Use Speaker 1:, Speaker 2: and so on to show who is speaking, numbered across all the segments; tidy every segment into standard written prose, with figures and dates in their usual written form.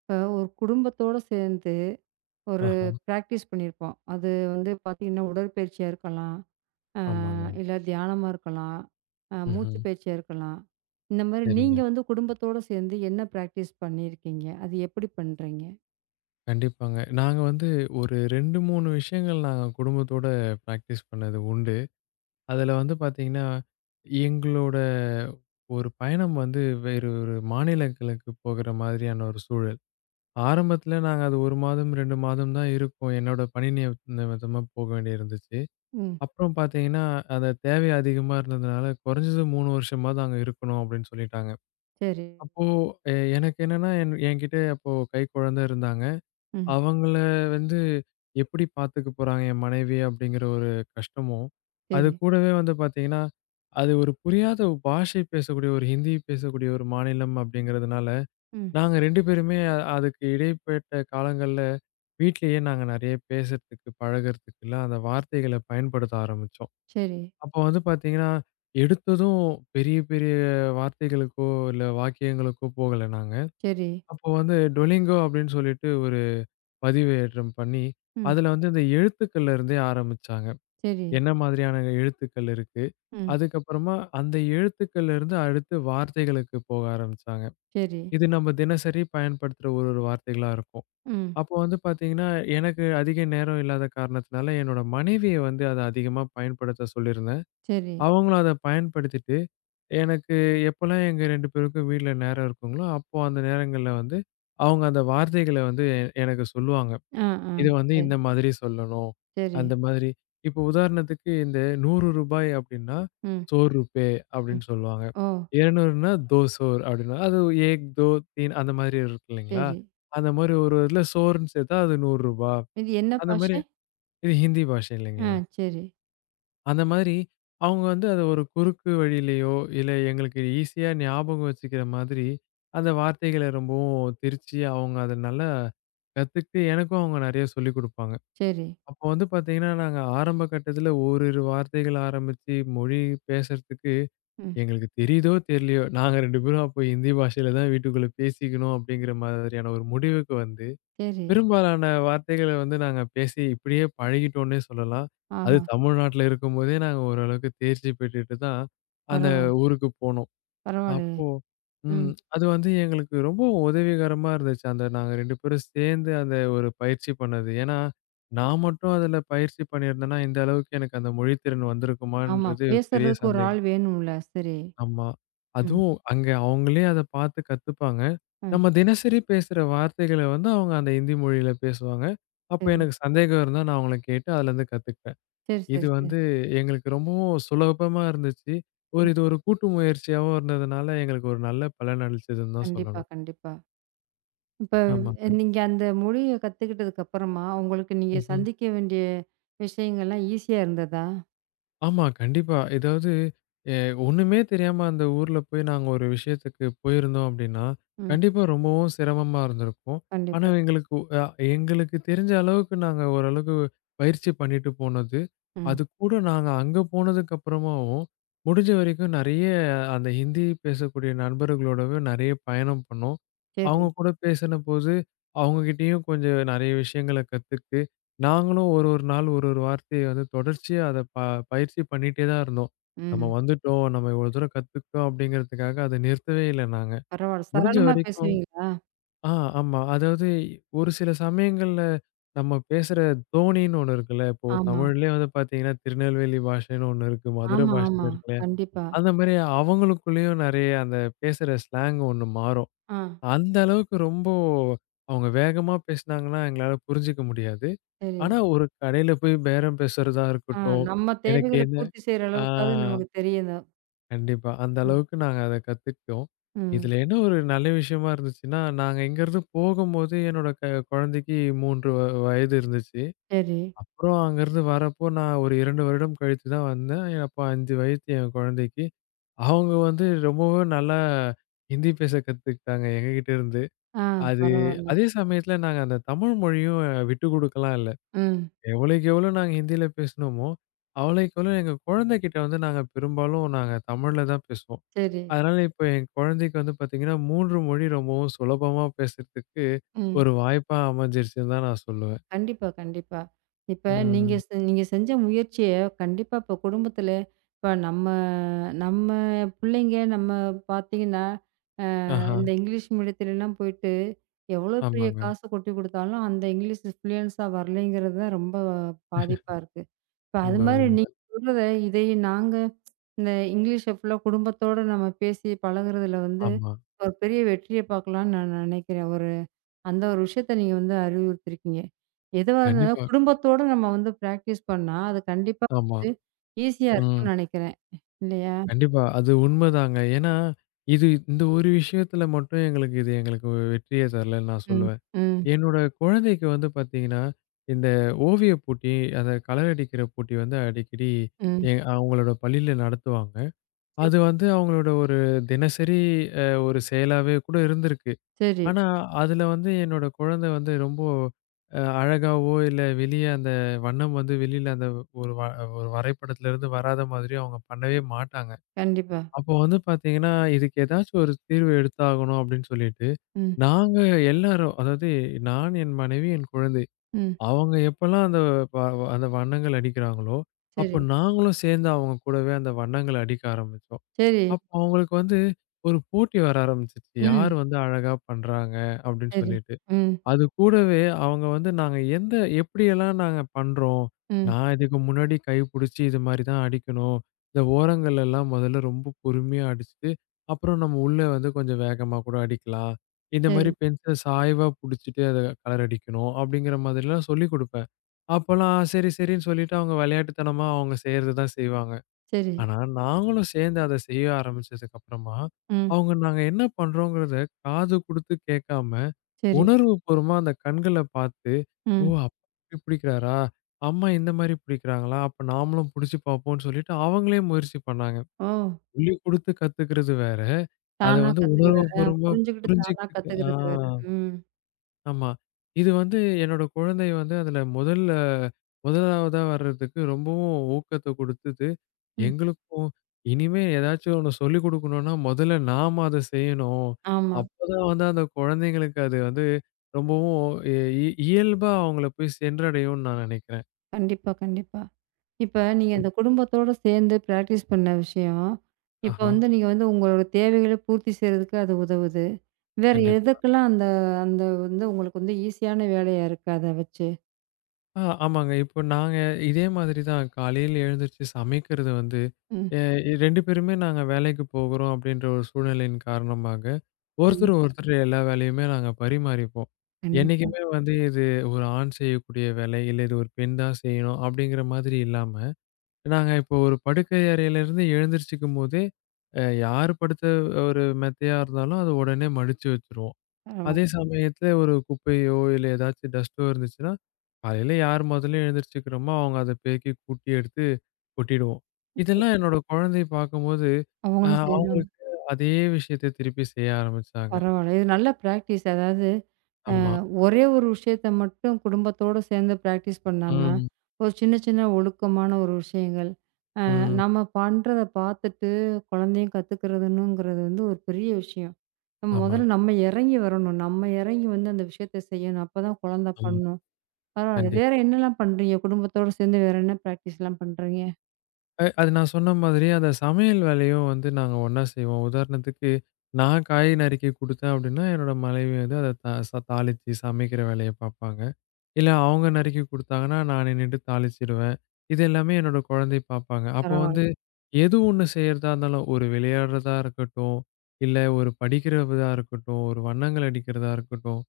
Speaker 1: இப்போ ஒரு குடும்பத்தோடு சேர்ந்து ஒரு
Speaker 2: ஆஹா!
Speaker 1: ப்ராக்டிஸ் பண்ணியிருப்போம். அது வந்து பார்த்தீங்கன்னா, உடற்பயிற்சியா இருக்கலாம், அ
Speaker 2: ஆமாங்க.
Speaker 1: இல்ல தியானமா இருக்கலாம்,
Speaker 2: ம்ஹ்ம்.
Speaker 1: மூச்சு பயிற்சியா இருக்கலாம். இந்த மாரி நீங்க
Speaker 2: சரிங்க.
Speaker 1: வந்து குடும்பத்தோட சேர்ந்து என்ன ப்ராக்டிஸ் பண்ணியிருக்கீங்க? அது எப்படி பண்றீங்க?
Speaker 2: கண்டிப்பாங்க. நாங்க வந்து ஒரு 2, 3 விஷயங்கள் நாங்க குடும்பத்தோட பிராக்டிஸ் பண்ணது உண்டு. அதுல வந்து பாத்தீங்கன்னா, எங்களோட ஒரு பயணம் வந்து வேறு ஒரு மாநிலங்களுக்கு போகுற மாதிரியான ஒரு சூழல். ஆரம்பத்துல நாங்க அது 1 மாதம், 2 மாதம் தான் இருக்கோம். என்னோட பணி நிமித்தமா போக வேண்டியிருந்துச்சு.
Speaker 1: ம்.
Speaker 2: அப்புறம் பாத்தீங்கன்னா, அந்த தேவை அதிகமா இருந்ததுனால, "குறைஞ்சது 3 வருஷமாவது அங்க இருக்கணும்" அப்படின்னு சொல்லிட்டாங்க.
Speaker 1: சரி.
Speaker 2: அப்போ எனக்கு என்னன்னா, என்கிட்ட அப்போ கைக்குழந்த இருந்தாங்க.
Speaker 1: ம்.
Speaker 2: அவங்கள வந்து எப்படி பார்த்துக்க போறாங்க என் மனைவி அப்படிங்கிற ஒரு கஷ்டமும், அது
Speaker 1: சரி.
Speaker 2: கூடவே வந்து பார்த்தீங்கன்னா, அது ஒரு புரியாத ஒரு பாஷை பேசக்கூடிய ஒரு ஹிந்தி பேசக்கூடிய ஒரு மாநிலம் அப்படிங்கிறதுனால,
Speaker 1: ம்.
Speaker 2: நாங்க 2 பேருமே அதுக்கு இடைப்பட்ட காலங்கள்ல வீட்லயே நாங்க நெறைய பேசுறதுக்கு, பழகுறதுக்குலாம் அந்த வார்த்தைகள பயன்படுத்த ஆரம்பிச்சோம்.
Speaker 1: சரி.
Speaker 2: அப்போ வந்து பார்த்தீங்கன்னா, எடுத்ததும் பெரிய பெரிய வார்த்தைகளுக்கோ, இல்ல வாக்கியங்களுக்கோ போகல நாங்க.
Speaker 1: சரி.
Speaker 2: அப்போ வந்து டொலிங்கோ அப்படின்னு சொல்லிட்டு ஒரு பதிவேற்றம் பண்ணி,
Speaker 1: ம்.
Speaker 2: அதுல வந்து இந்த எழுத்துக்கள்ல இருந்தே ஆரம்பிச்சாங்க.
Speaker 1: சரி.
Speaker 2: என்ன மாதிரியான எழுத்துக்கள் இருக்கு?
Speaker 1: ம்.
Speaker 2: அதுக்கப்புறமா அந்த எழுத்துக்கள்ல இருந்து அடுத்து வார்த்தைகளுக்கு போக ஆரம்பிச்சாங்க.
Speaker 1: சரி.
Speaker 2: இது நம்ம தினசரி பயன்படுத்துற ஒரு ஒரு வார்த்தைகளா இருக்கும்.
Speaker 1: ம்.
Speaker 2: அப்போ வந்து பார்த்தீங்கன்னா, எனக்கு அதிக நேரம் இல்லாத காரணத்தினால என்னோட மனைவிய வந்து அத அதிகமா பயன்படுத்த சொல்லியிருந்தேன்.
Speaker 1: சரி.
Speaker 2: அவங்களும் அத பயன்படுத்திட்டு எனக்கு எப்போலாம் எங்க 2 பேருக்கும் வீட்ல நேரம் இருக்குங்களோ, அப்போ அந்த நேரங்கள்ல வந்து, அவங்க அந்த வார்த்தைகள வந்து எனக்கு சொல்லுவாங்க.
Speaker 1: ஆ, ஆ.
Speaker 2: "இத வந்து
Speaker 1: சரி,
Speaker 2: இந்த மாதிரி சொல்லணும்."
Speaker 1: சரி.
Speaker 2: அந்த மாதிரி. இப்போ உதாரணத்துக்கு இந்த ரூ. 100 அப்படின்னா,
Speaker 1: ம்,
Speaker 2: "100 ரூபே"
Speaker 1: ம்.
Speaker 2: அப்படின்னு சொல்லுவாங்க.
Speaker 1: ஓ!
Speaker 2: 200ன்னா, "दो सौर" அப்படின்னா, அது 1, 2, 3 அந்த மாதிரி இருக்கு இல்லைங்களா?
Speaker 1: சரி.
Speaker 2: அந்த மாதிரி ஒரு இதில சோர்ன்னு சேர்த்தா அது ரூ. 100
Speaker 1: இது என்ன
Speaker 2: அந்த மாதிரி
Speaker 1: பாஷை?
Speaker 2: இது ஹிந்தி பாஷை
Speaker 1: ஆ.
Speaker 2: இல்லைங்களா?
Speaker 1: சரி,
Speaker 2: அந்த மாதிரி அவங்க வந்து அத ஒரு குறுக்கு வழியிலயோ, இல்ல எங்களுக்கு ஈஸியா ஞாபகம் வச்சுக்கிற மாதிரி, அந்த வார்த்தைகள ரொம்பவும் திரிச்சு, அவங்க அத நல்லா கத்துக்கிட்டு, எனக்கும் அவங்க நெறைய சொல்லிக் குடுப்பாங்க.
Speaker 1: சரி.
Speaker 2: அப்ப வந்து பார்த்தீங்கன்னா, நாங்க ஆரம்ப கட்டத்தில ஓரிரு வார்த்தைகள் ஆரம்பிச்சு, மொழி பேசறதுக்கு
Speaker 1: ம்.
Speaker 2: எங்களுக்கு தெரியுதோ, தெரியலையோ, நாங்க 2 பேரும் அப்போ ஹிந்தி பாஷையில தான் வீட்டுக்குள்ள பேசிக்கணும், அப்படிங்கிற மாதிரியான ஒரு முடிவுக்கு வந்து
Speaker 1: சரி.
Speaker 2: பெரும்பாலான வார்த்தைகள வந்து நாங்க பேசி இப்படியே பழகிட்டோம்னே சொல்லலாம். அது
Speaker 1: ஆஹா!
Speaker 2: தமிழ்நாட்டுல இருக்கும்போதே நாங்க ஓரளவுக்கு தேர்ச்சி பெற்றுட்டு தான் அந்த
Speaker 1: பரவால்ல,
Speaker 2: ஊருக்கு போனோம்.
Speaker 1: பரவாயில்லையே!
Speaker 2: அப்போ
Speaker 1: ம்.
Speaker 2: ம். அது வந்து எங்களுக்கு ரொம்ப உதவிகரமா இருந்துச்சு. அந்த நாங்க 2 பேரும் சேர்ந்து அந்த ஒரு பயிற்சி பண்ணது. ஏன்னா, நான் மட்டும் அதுல பயிற்சி பண்ணியிருந்தேன்னா, இந்த அளவுக்கு எனக்கு அந்த மொழித்திறன்
Speaker 1: ஆமா.
Speaker 2: வந்திருக்குமான்றது பெரிய
Speaker 1: பேசுறதுக்கு ஒரு ஆள்
Speaker 2: சந்தேகம்.
Speaker 1: வேணும்ல. சரி.
Speaker 2: ஆமா.
Speaker 1: ம்.
Speaker 2: அதுவும் அங்க அவங்களே அத பார்த்து கத்துப்பாங்க.
Speaker 1: ம்.
Speaker 2: நம்ம தினசரி பேசுற வார்த்தைகள வந்து அவங்க அந்த இந்தி மொழியில பேசுவாங்க. அப்ப
Speaker 1: சரி.
Speaker 2: எனக்கு சந்தேகம் இருந்தா நான் அவங்கள கேட்டு அதுலருந்து கத்துக்கிட்டேன்.
Speaker 1: சரி, சரி,
Speaker 2: இது
Speaker 1: சரி.
Speaker 2: வந்து எங்களுக்கு ரொம்பவும் சுலபமா இருந்துச்சு. ஒரு
Speaker 1: ம்.
Speaker 2: இது ஒரு கூட்டு முயற்சியாவும் இருந்ததுனால எங்களுக்கு ஒரு நல்ல பலன் அளிச்சதுன்னு தான்
Speaker 1: கண்டிப்பா,
Speaker 2: சொல்லணும்.
Speaker 1: கண்டிப்பா. இப்ப
Speaker 2: ஆமாங்க.
Speaker 1: நீங்க அந்த மொழிய கத்துக்கிட்டதுக்கு அப்புறமா, உங்களுக்கு நீங்க
Speaker 2: ம்ஹ்ம்.
Speaker 1: சந்திக்க வேண்டிய விஷயங்கள்லாம் ஈஸியா இருந்ததா?
Speaker 2: ஆமா, கண்டிப்பா. ஏதாவது எ ஒண்ணுமே தெரியாம அந்த ஊர்ல போய் நாங்க ஒரு விஷயத்துக்கு போயிருந்தோம் அப்படின்னா,
Speaker 1: ம்.
Speaker 2: கண்டிப்பா ரொம்பவும் சிரமமா இருந்திருக்கும். ஆனா
Speaker 1: கண்டிப்பா.
Speaker 2: எங்களுக்கு தெரிஞ்ச அளவுக்கு நாங்க ஓரளவுக்கு பயிற்சி பண்ணிட்டு போனது.
Speaker 1: ம்.
Speaker 2: அதுக்கூட நாங்க அங்க போனதுக்கு அப்புறமாவும், முடிஞ்ச வரைக்கும் நெறைய அந்த ஹிந்தி பேசக்கூடிய நண்பர்களோடவே நெறைய பயணம் பண்ணோம்.
Speaker 1: சரி.
Speaker 2: அவங்க கூட பேசினபோது, அவங்க கிட்டயும் கொஞ்சம் நெறைய விஷயங்கள நாங்களும் ஒரு ஒரு நாள் ஒரு ஒரு வார்த்தைய வந்து தொடர்ச்சியா அத பயிற்சி பண்ணிட்டே தான் இருந்தோம். நம்ம
Speaker 1: ம்.
Speaker 2: வந்துட்டோம், நம்ம இவ்வளோ தூரம் கத்துக்கிட்டோம் அப்படிங்கிறதுக்காக அத நிறுத்தவே இல்ல நாங்க.
Speaker 1: பரவால்ல.
Speaker 2: முடிஞ்ச
Speaker 1: சரளமா
Speaker 2: வரைக்கும்
Speaker 1: பேசுவீங்களா?
Speaker 2: ஆ ஆமா. அதாவது ஒரு சில சமயங்கள்ல நம்ம பேசுற தோணின்னு ஒண்ணு இருக்குல்ல. இப்போ
Speaker 1: ஆமா.
Speaker 2: தமிழ்லயே வந்து பார்த்தீங்கன்னா, திருநெல்வேலி பாஷைன்னு ஒண்ணு இருக்கு. மதுரை
Speaker 1: ஆமா, ஆமா.
Speaker 2: பாஷைன்னு இருக்குல்ல.
Speaker 1: கண்டிப்பா.
Speaker 2: அந்த மாரி அவங்களுக்குள்ளேயும் நெறைய அந்த பேசுற ஸ்லாங் ஒண்ணு மாறும்.
Speaker 1: ஆ.
Speaker 2: அந்த அளவுக்கு ரொம்ப அவங்க வேகமா பேசினாங்கன்னா எங்களால புரிஞ்சுக்க முடியாது.
Speaker 1: சரி.
Speaker 2: ஆனா, ஒரு கடையில போய் பேரம் பேசுறதா
Speaker 1: ஆ.
Speaker 2: இருக்கட்டும்,
Speaker 1: நம்ம
Speaker 2: எனக்கு
Speaker 1: தேவைகள
Speaker 2: என்ன
Speaker 1: பூர்த்தி செய்ற
Speaker 2: ஆ
Speaker 1: அளவுக்காவது நமக்கு தெரியணும்.
Speaker 2: கண்டிப்பா. அந்த
Speaker 1: ம்.
Speaker 2: அளவுக்கு நாங்க அத கத்துக்கிட்டோம்.
Speaker 1: ம்.
Speaker 2: இதுல என்ன ஒரு நல்ல விஷயமா இருந்துச்சுன்னா, நாங்க இங்கருந்து போகும்போது என்னோட குழந்தைக்கு 3 வயது இருந்துச்சு.
Speaker 1: சரி.
Speaker 2: அப்புறம் அங்கருந்து வரப்போ நான் ஒரு 2 வருடம் கழித்து தான் வந்தேன். அப்போ 5 வயது என் குழந்தைக்கு. அவங்க வந்து ரொம்பவே நல்லா ஹிந்தி பேச கத்துக்கிட்டாங்க எங்ககிட்ட இருந்து.
Speaker 1: ஆ.
Speaker 2: அது
Speaker 1: பரவால்ல.
Speaker 2: அதே சமயத்துல நாங்க அந்த தமிழ் மொழியும் விட்டு குடுக்கலாம் இல்ல.
Speaker 1: ம்.
Speaker 2: எவ்வளோக்கு எவ்வளோ நாங்க ஹிந்தியில பேசினோமோ, அவ்வளோக்கு எவ்வளோ எங்க குழந்தைகிட்ட வந்து நாங்க பெரும்பாலும் நாங்க தமிழ்ல தான் பேசுவோம்.
Speaker 1: சரி.
Speaker 2: அதனால இப்ப என் குழந்தைக்கு வந்து பார்த்தீங்கன்னா, 3 மொழி ரொம்பவும் சுலபமா பேசுறதுக்கு
Speaker 1: ம்.
Speaker 2: ஒரு வாய்ப்பா அமைஞ்சிருச்சுன்னு தான் நான் சொல்லுவேன்.
Speaker 1: கண்டிப்பா, கண்டிப்பா. இப்ப
Speaker 2: ம்.
Speaker 1: நீங்க செஞ்ச முயற்சிய கண்டிப்பா இப்ப குடும்பத்தில இப்ப நம்ம நம்ம பிள்ளைங்க நம்ம பார்த்தீங்கன்னா,
Speaker 2: ஆஹா.
Speaker 1: இந்த இங்கிலீஷ் மீடியத்துலலாம் போயிட்டு எவ்வளோ பெரிய
Speaker 2: ஆமாங்க.
Speaker 1: காசு கொட்டி குடுத்தாலும், அந்த இங்கிலீஷ் ஃப்ளூயன்ஸா வரலைங்கிறது தான் ரொம்ப பாதிப்பா இருக்கு. இப்ப அது
Speaker 2: உண்ம,
Speaker 1: மாரி நீங்க
Speaker 2: உண்ம.
Speaker 1: சொல்றத இதை நாங்க இந்த இங்கிலீஷ ஃபுல்லா குடும்பத்தோட நம்ம பேசி பழகுறதுல வந்து
Speaker 2: ஆமா.
Speaker 1: ஒரு பெரிய வெற்றிய பார்க்கலான்னு நான் நினைக்கிறேன். அந்த ஒரு விஷயத்த நீங்க வந்து அறிவுறுத்திருக்கீங்க. எதுவா இருந்தாலும்
Speaker 2: கண்டிப்பா.
Speaker 1: குடும்பத்தோட நம்ம வந்து பிராக்டிஸ் பண்ணா, அது கண்டிப்பா
Speaker 2: ஆமா.
Speaker 1: வந்து ஈஸியா
Speaker 2: ம்.
Speaker 1: இருக்கும்னு நெனைக்கிறேன். இல்லையா?
Speaker 2: கண்டிப்பா. அது உண்மதாங்க. ஏன்னா, இந்த ஒரு விஷயத்துல மட்டும் எங்களுக்கு எங்களுக்கு வெற்றியே தரலன்னு நான்
Speaker 1: ம்,
Speaker 2: சொல்லுவேன்.
Speaker 1: ம்,
Speaker 2: என்னோட குழந்தைக்கு வந்து பார்த்தீங்கன்னா, இந்த ஓவிய போட்டி, அத கலர் அடிக்கிற போட்டி வந்து அடிக்கடி
Speaker 1: ம்.
Speaker 2: அவங்களோட பள்ளியில நடத்துவாங்க.
Speaker 1: சரி,
Speaker 2: அது வந்து அவங்களோட ஒரு தினசரி ஒரு செயலாவே கூட இருந்திருக்கு.
Speaker 1: சரி.
Speaker 2: ஆனா, அதுல வந்து என்னோட குழந்தை வந்து ரொம்ப அழகாவோ, இல்ல வெளிய அந்த வண்ணம் வந்து வெளியில அந்த ஒரு வ ஒரு வரைபடத்துலருந்து வராத மாதிரி அவங்க பண்ணவே மாட்டாங்க.
Speaker 1: கண்டிப்பா.
Speaker 2: அப்போ வந்து பார்த்தீங்கன்னா, இதுக்கு ஏதாச்சும் ஒரு தீர்வு எடுத்தாகணும் அப்படின்னு சொல்லிட்டு,
Speaker 1: ம்,
Speaker 2: நாங்க எல்லாரும் அதாவது நான், என் மனைவி, என் குழந்தை.
Speaker 1: ம்.
Speaker 2: அவங்க எப்பலாம் அந்த வ வ அந்த வண்ணங்கள் அடிக்கிறாங்களோ,
Speaker 1: சரி,
Speaker 2: அப்போ நாங்களும் சேர்ந்து அவங்க கூடவே அந்த வண்ணங்கள் அடிக்க ஆரம்பிச்சோம்.
Speaker 1: சரி.
Speaker 2: அப்போ அவங்களுக்கு வந்து ஒரு போட்டி வர ஆரம்பிச்சுச்சு.
Speaker 1: ம்.
Speaker 2: யார் வந்து அழகா பண்றாங்க அப்படின்னு
Speaker 1: சரி.
Speaker 2: சொல்லிட்டு.
Speaker 1: ம்,
Speaker 2: அது கூடவே அவங்க வந்து நாங்க எந்த எப்படியெல்லாம் நாங்க பண்றோம்.
Speaker 1: ம்.
Speaker 2: நான் இதுக்கு முன்னாடி கை புடிச்சு இது மாரி தான் அடிக்கணும். இந்த ஓரங்கள் எல்லாம் முதல்ல ரொம்ப பொறுமையா அடிச்சுட்டு, அப்புறம் நம்ம உள்ள வந்து கொஞ்சம் வேகமா கூட அடிக்கலாம். இந்த மாரி
Speaker 1: சரி,
Speaker 2: பென்சில் சாய்வா புடிச்சுட்டு அத கலர் அடிக்கணும். அப்படிங்கிற மாதிரிலாம் சொல்லிக் குடுப்பேன். அப்பலாம் சரி, சரின்னு சொல்லிட்டு அவங்க விளையாட்டுத்தனமா அவங்க செய்யறது தான் செய்வாங்க.
Speaker 1: சரி.
Speaker 2: ஆனா நாங்களும் சேர்ந்து அத செய்ய ஆரம்பிச்சதுக்கு அப்புறமா,
Speaker 1: ம்.
Speaker 2: அவங்க நாங்க என்ன பண்றோங்கிறத காது குடுத்து கேட்காம
Speaker 1: சரி.
Speaker 2: உணர்வுபூர்வமா அந்த கண்கள பார்த்து, ஓ!
Speaker 1: ம்.
Speaker 2: அப்படி பிடிக்கிறாரா? அம்மா இந்த மாரி பிடிக்கிறாங்களா? அப்ப நாமளும் பிடிச்சு பார்ப்போம்ன்னு சொல்லிட்டு அவங்களே முயற்சி பண்ணாங்க.
Speaker 1: ஓ!
Speaker 2: சொல்லிக் குடுத்து கத்துக்கிறது வேற. அத
Speaker 1: தானா
Speaker 2: வந்து
Speaker 1: கத்துக்கிறது.
Speaker 2: உணர்வுபூர்வமா
Speaker 1: புரிஞ்சுகிட்டு தானா
Speaker 2: புரிஞ்சுக்கிட்டு
Speaker 1: கத்துக்கிறது வேற. ம்,
Speaker 2: ஆமா. இது வந்து என்னோட குழந்தை வந்து அதுல முதல்ல முதலாவதா வர்றதுக்கு ரொம்பவும் ஊக்கத்த குடுத்தது.
Speaker 1: ம்.
Speaker 2: எங்களுக்கும் இனிமே ஏதாச்சும் ஒண்ணு சொல்லிக் குடுக்கணும்னா, முதல்ல நாம அத செய்யணும்.
Speaker 1: ஆமா.
Speaker 2: அப்பதான் வந்து அந்த குழந்தைங்களுக்கு அது வந்து ரொம்பவும் இ இ இயல்பா அவங்கள போய் சென்றடையும்னு நான் நினைக்கிறேன்.
Speaker 1: கண்டிப்பா, கண்டிப்பா. இப்ப நீங்க அந்த குடும்பத்தோட சேர்ந்து பிராக்டிஸ் பண்ண விஷயம், இப்ப
Speaker 2: ஆஹா,
Speaker 1: வந்து நீங்க வந்து உங்களோட தேவைகள பூர்த்தி செய்றதுக்கு அது உதவுது. வேற
Speaker 2: கண்டிப்பா.
Speaker 1: எதுக்கெல்லாம் அந்த அந்த வந்து உங்களுக்கு வந்து ஈஸியான வேலையா இருக்கு அத வச்சு?
Speaker 2: ஆமாங்க. இப்போ நாங்க இதே மாதிரி தான் காலையில எழுந்திருச்சு சமைக்கிறது வந்து,
Speaker 1: ம்.
Speaker 2: எ 2 பேருமே நாங்க வேலைக்கு போகிறோம் அப்படின்ற ஒரு சூழ்நிலையின் காரணமாக,
Speaker 1: ம்.
Speaker 2: ஒருத்தர் ம். ஒருத்தர் எல்லா வேலையுமே நாங்க பரிமாறிப்போம்.
Speaker 1: கண்டிப்பா.
Speaker 2: என்னைக்குமே வந்து இது ஒரு ஆண் செய்யக்கூடிய வேலை, இல்ல இது ஒரு பெண் தான் செய்யணும் அப்படிங்கிற மாதிரி இல்லாம, நாங்க இப்போ ஒரு படுக்கை அறையிலிருந்து எழுந்திரிச்சுக்கும்போதே, அ யார் படுத்த ஒரு மெத்தையா இருந்தாலும், அத உடனே மடிச்சு வச்சுருவோம்.
Speaker 1: பரவால்ல.
Speaker 2: அதே சமயத்துல ஒரு குப்பையோ, இல்ல ஏதாச்சும் டஸ்ட்டோ இருந்துச்சுன்னா, காலையில யார் முதல்ல எழுந்திரிச்சுக்கிறோமோ, அவங்க அத பெருக்கி கூட்டி எடுத்து கொட்டிடுவோம். இதெல்லாம் என்னோட குழந்தை பார்க்கும்போது, அ
Speaker 1: அவங்களும் செய்றாங்க.
Speaker 2: அவங்களுக்கு அதே விஷயத்த திருப்பி செய்ய ஆரம்பிச்சாங்க.
Speaker 1: பரவால்ல. இது நல்ல பிராக்டிஸ். அதாவது அ
Speaker 2: ஆமா.
Speaker 1: ஒரே ஒரு விஷயத்த மட்டும் குடும்பத்தோட சேர்ந்து பிராக்டிஸ் பண்ணாம,
Speaker 2: ம்.
Speaker 1: ஒரு சின்ன சின்ன ஒழுக்கமான ஒரு விஷயங்கள்.
Speaker 2: ம்.
Speaker 1: நம்ம பண்றத பார்த்துட்டு குழந்தையும் கத்துக்கிறதுன்னுங்கிறது வந்து ஒரு பெரிய விஷயம்.
Speaker 2: ஆமாங்க.
Speaker 1: முதல்ல நம்ம இறங்கி வரணும். நம்ம இறங்கி வந்து அந்த விஷயத்த செய்யணும். அப்பதான் குழந்தை
Speaker 2: ஆமா.
Speaker 1: பண்ணும். பரவால்ல. வேற
Speaker 2: கண்டிப்பா.
Speaker 1: என்னலாம் பண்றீங்க? குடும்பத்தோட சேர்ந்து வேற என்ன பிராக்டிஸ்லாம் பண்றீங்க?
Speaker 2: அது நான் சொன்ன மாதிரி அந்த சமையல் வேலையும் வந்து நாங்க ஒண்ணா செய்வோம். உதாரணத்துக்கு, நான் காய் நறுக்கி குடுத்தேன் அப்படின்னா, என்னோட மனைவி வந்து அத த ச தாளிச்சு சமைக்கிற வேலைய பார்ப்பாங்க. இல்ல அவங்க நறுக்கி குடுத்தாங்கன்னா, நான் நின்னுட்டு தாளிச்சிடுவேன். இது எல்லாமே என்னோட குழந்தை பார்ப்பாங்க. அப்போ
Speaker 1: பரவால்ல.
Speaker 2: வந்து எது ஒண்ணு செய்யறதா இருந்தாலும், ஒரு விளையாடுறதா இருக்கட்டும், இல்ல ஒரு படிக்கிறதா இருக்கட்டும், ஒரு வண்ணங்கள் அடிக்கிறதா இருக்கட்டும்,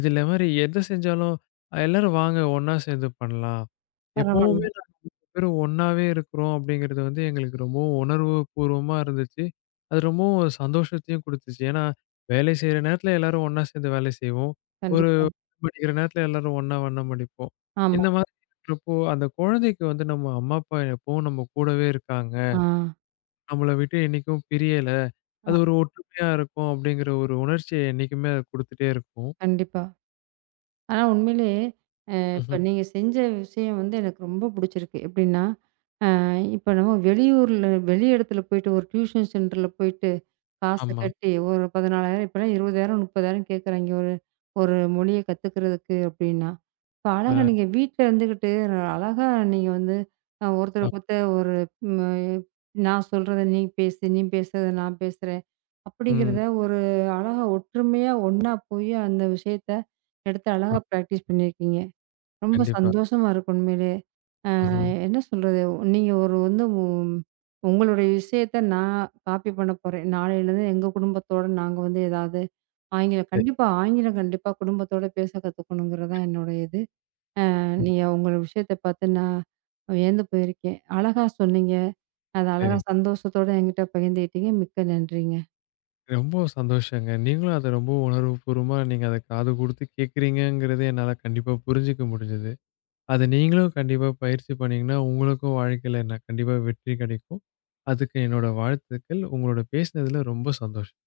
Speaker 2: இதுல மாரி எது செஞ்சாலும், "எல்லாரும் வாங்க ஒண்ணா சேர்ந்து பண்ணலாம்."
Speaker 1: பரவால்ல.
Speaker 2: எப்பவுமே நாங்க பேரும் ஒண்ணாவே இருக்கிறோம் அப்படிங்கிறது வந்து எங்களுக்கு ரொம்பவும் உணர்வு பூர்வமா இருந்துச்சு. அது ரொம்பவும் ஒரு சந்தோஷத்தையும் குடுத்துச்சு. ஏன்னா, வேலை செய்ற நேரத்துல எல்லாரும் ஒண்ணா சேர்ந்து வேலை செய்வோம். ஒரு
Speaker 1: கண்டிப்பா.
Speaker 2: படிக்கிற நேரத்துல எல்லாரும் ஒண்ணா வண்ணம் அடிப்போம்.
Speaker 1: ஆமா.
Speaker 2: இந்த மாதிரி இருக்கிறப்போ, அந்த குழந்தைக்கு வந்து நம்ம அம்மா, அப்பா எப்பவும் நம்ம கூடவே இருக்காங்க.
Speaker 1: ஆ.
Speaker 2: நம்மள விட்டு என்னைக்கும் பிரியல. அது
Speaker 1: ஆமா.
Speaker 2: ஒரு ஒற்றுமையா இருக்கும் அப்படிங்கிற ஒரு உணர்ச்சிய என்னைக்குமே அது குடுத்துட்டே இருக்கும்.
Speaker 1: கண்டிப்பா. ஆனா உண்மையிலேயே இப்ப
Speaker 2: ம்ஹ்ம்.
Speaker 1: நீங்க செஞ்ச விஷயம் வந்து எனக்கு ரொம்ப புடிச்சிருக்கு. எப்படின்னா, அ இப்ப நம்ம வெளியூர்ல வெளி இடத்துல போயிட்டு ஒரு டியூஷன் சென்டர்ல போயிட்டு காச
Speaker 2: ஆமா.
Speaker 1: கட்டி ஒரு 14,000 இப்பலாம் 20,000, 30,000 கேட்குறாய்ங்க ஒரு ஒரு மொழிய கத்துக்கிறதுக்கு அப்டின்னா. இப்ப அழகா ஆமா.
Speaker 2: அ
Speaker 1: நீங்க வீட்ல இருந்துகிட்டு அழகா நீங்க வந்து அ ஒருத்தருக்கு ஒருத்தர் ஒரு ம் நான் சொல்றத நீ பேசு, நீ பேசுறத நான் பேசுறேன்.
Speaker 2: ம்.
Speaker 1: அப்படிங்கிறத ம். ஒரு அழகா ஒற்றுமையா ஒண்ணா போய் அந்த விஷயத்த எடுத்து
Speaker 2: ஆ
Speaker 1: அழகா பிராக்டிஸ் பண்ணியிருக்கீங்க. ரொம்ப
Speaker 2: கண்டிப்பா.
Speaker 1: சந்தோஷமா இருக்கு உண்மையிலே.
Speaker 2: ம்ஹ்ம்.
Speaker 1: என்ன சொல்றது? நீங்க ஒரு வந்து உங்களுடைய விஷயத்த நான் காப்பி பண்ண போறேன். நாளையிலேருந்து எங்க குடும்பத்தோட நாங்க வந்து ஏதாவது ஆங்கிலம்
Speaker 2: சரி,
Speaker 1: கண்டிப்பா ஆங்கிலம் கண்டிப்பா குடும்பத்தோட பேச கத்துக்கணுங்கிறது தான் என்னுடைய இது. நீங்க உங்க விஷயத்த பார்த்து நான் வியந்து போயிருக்கேன். அழகா சொன்னீங்க. அத அழகா
Speaker 2: சரிங்க.
Speaker 1: சந்தோஷத்தோட என்கிட்ட பகிர்ந்துக்கிட்டீங்க. மிக்க நன்றிங்க.
Speaker 2: ரொம்ப சந்தோஷங்க. நீங்களும் அத ரொம்ப உணர்வுபூர்வமா நீங்க அத காது குடுத்து கேட்கிறீங்கங்கிறது என்னால கண்டிப்பா புரிஞ்சுக்க முடிஞ்சது. அத நீங்களும் கண்டிப்பா பயிற்சி பண்ணீங்கன்னா, உங்களுக்கும் வாழ்க்கையில நான் கண்டிப்பா வெற்றி கிடைக்கும். அதுக்கு என்னோட வாழ்த்துக்கள். உங்களோட பேசினதுல ரொம்ப சந்தோஷம்.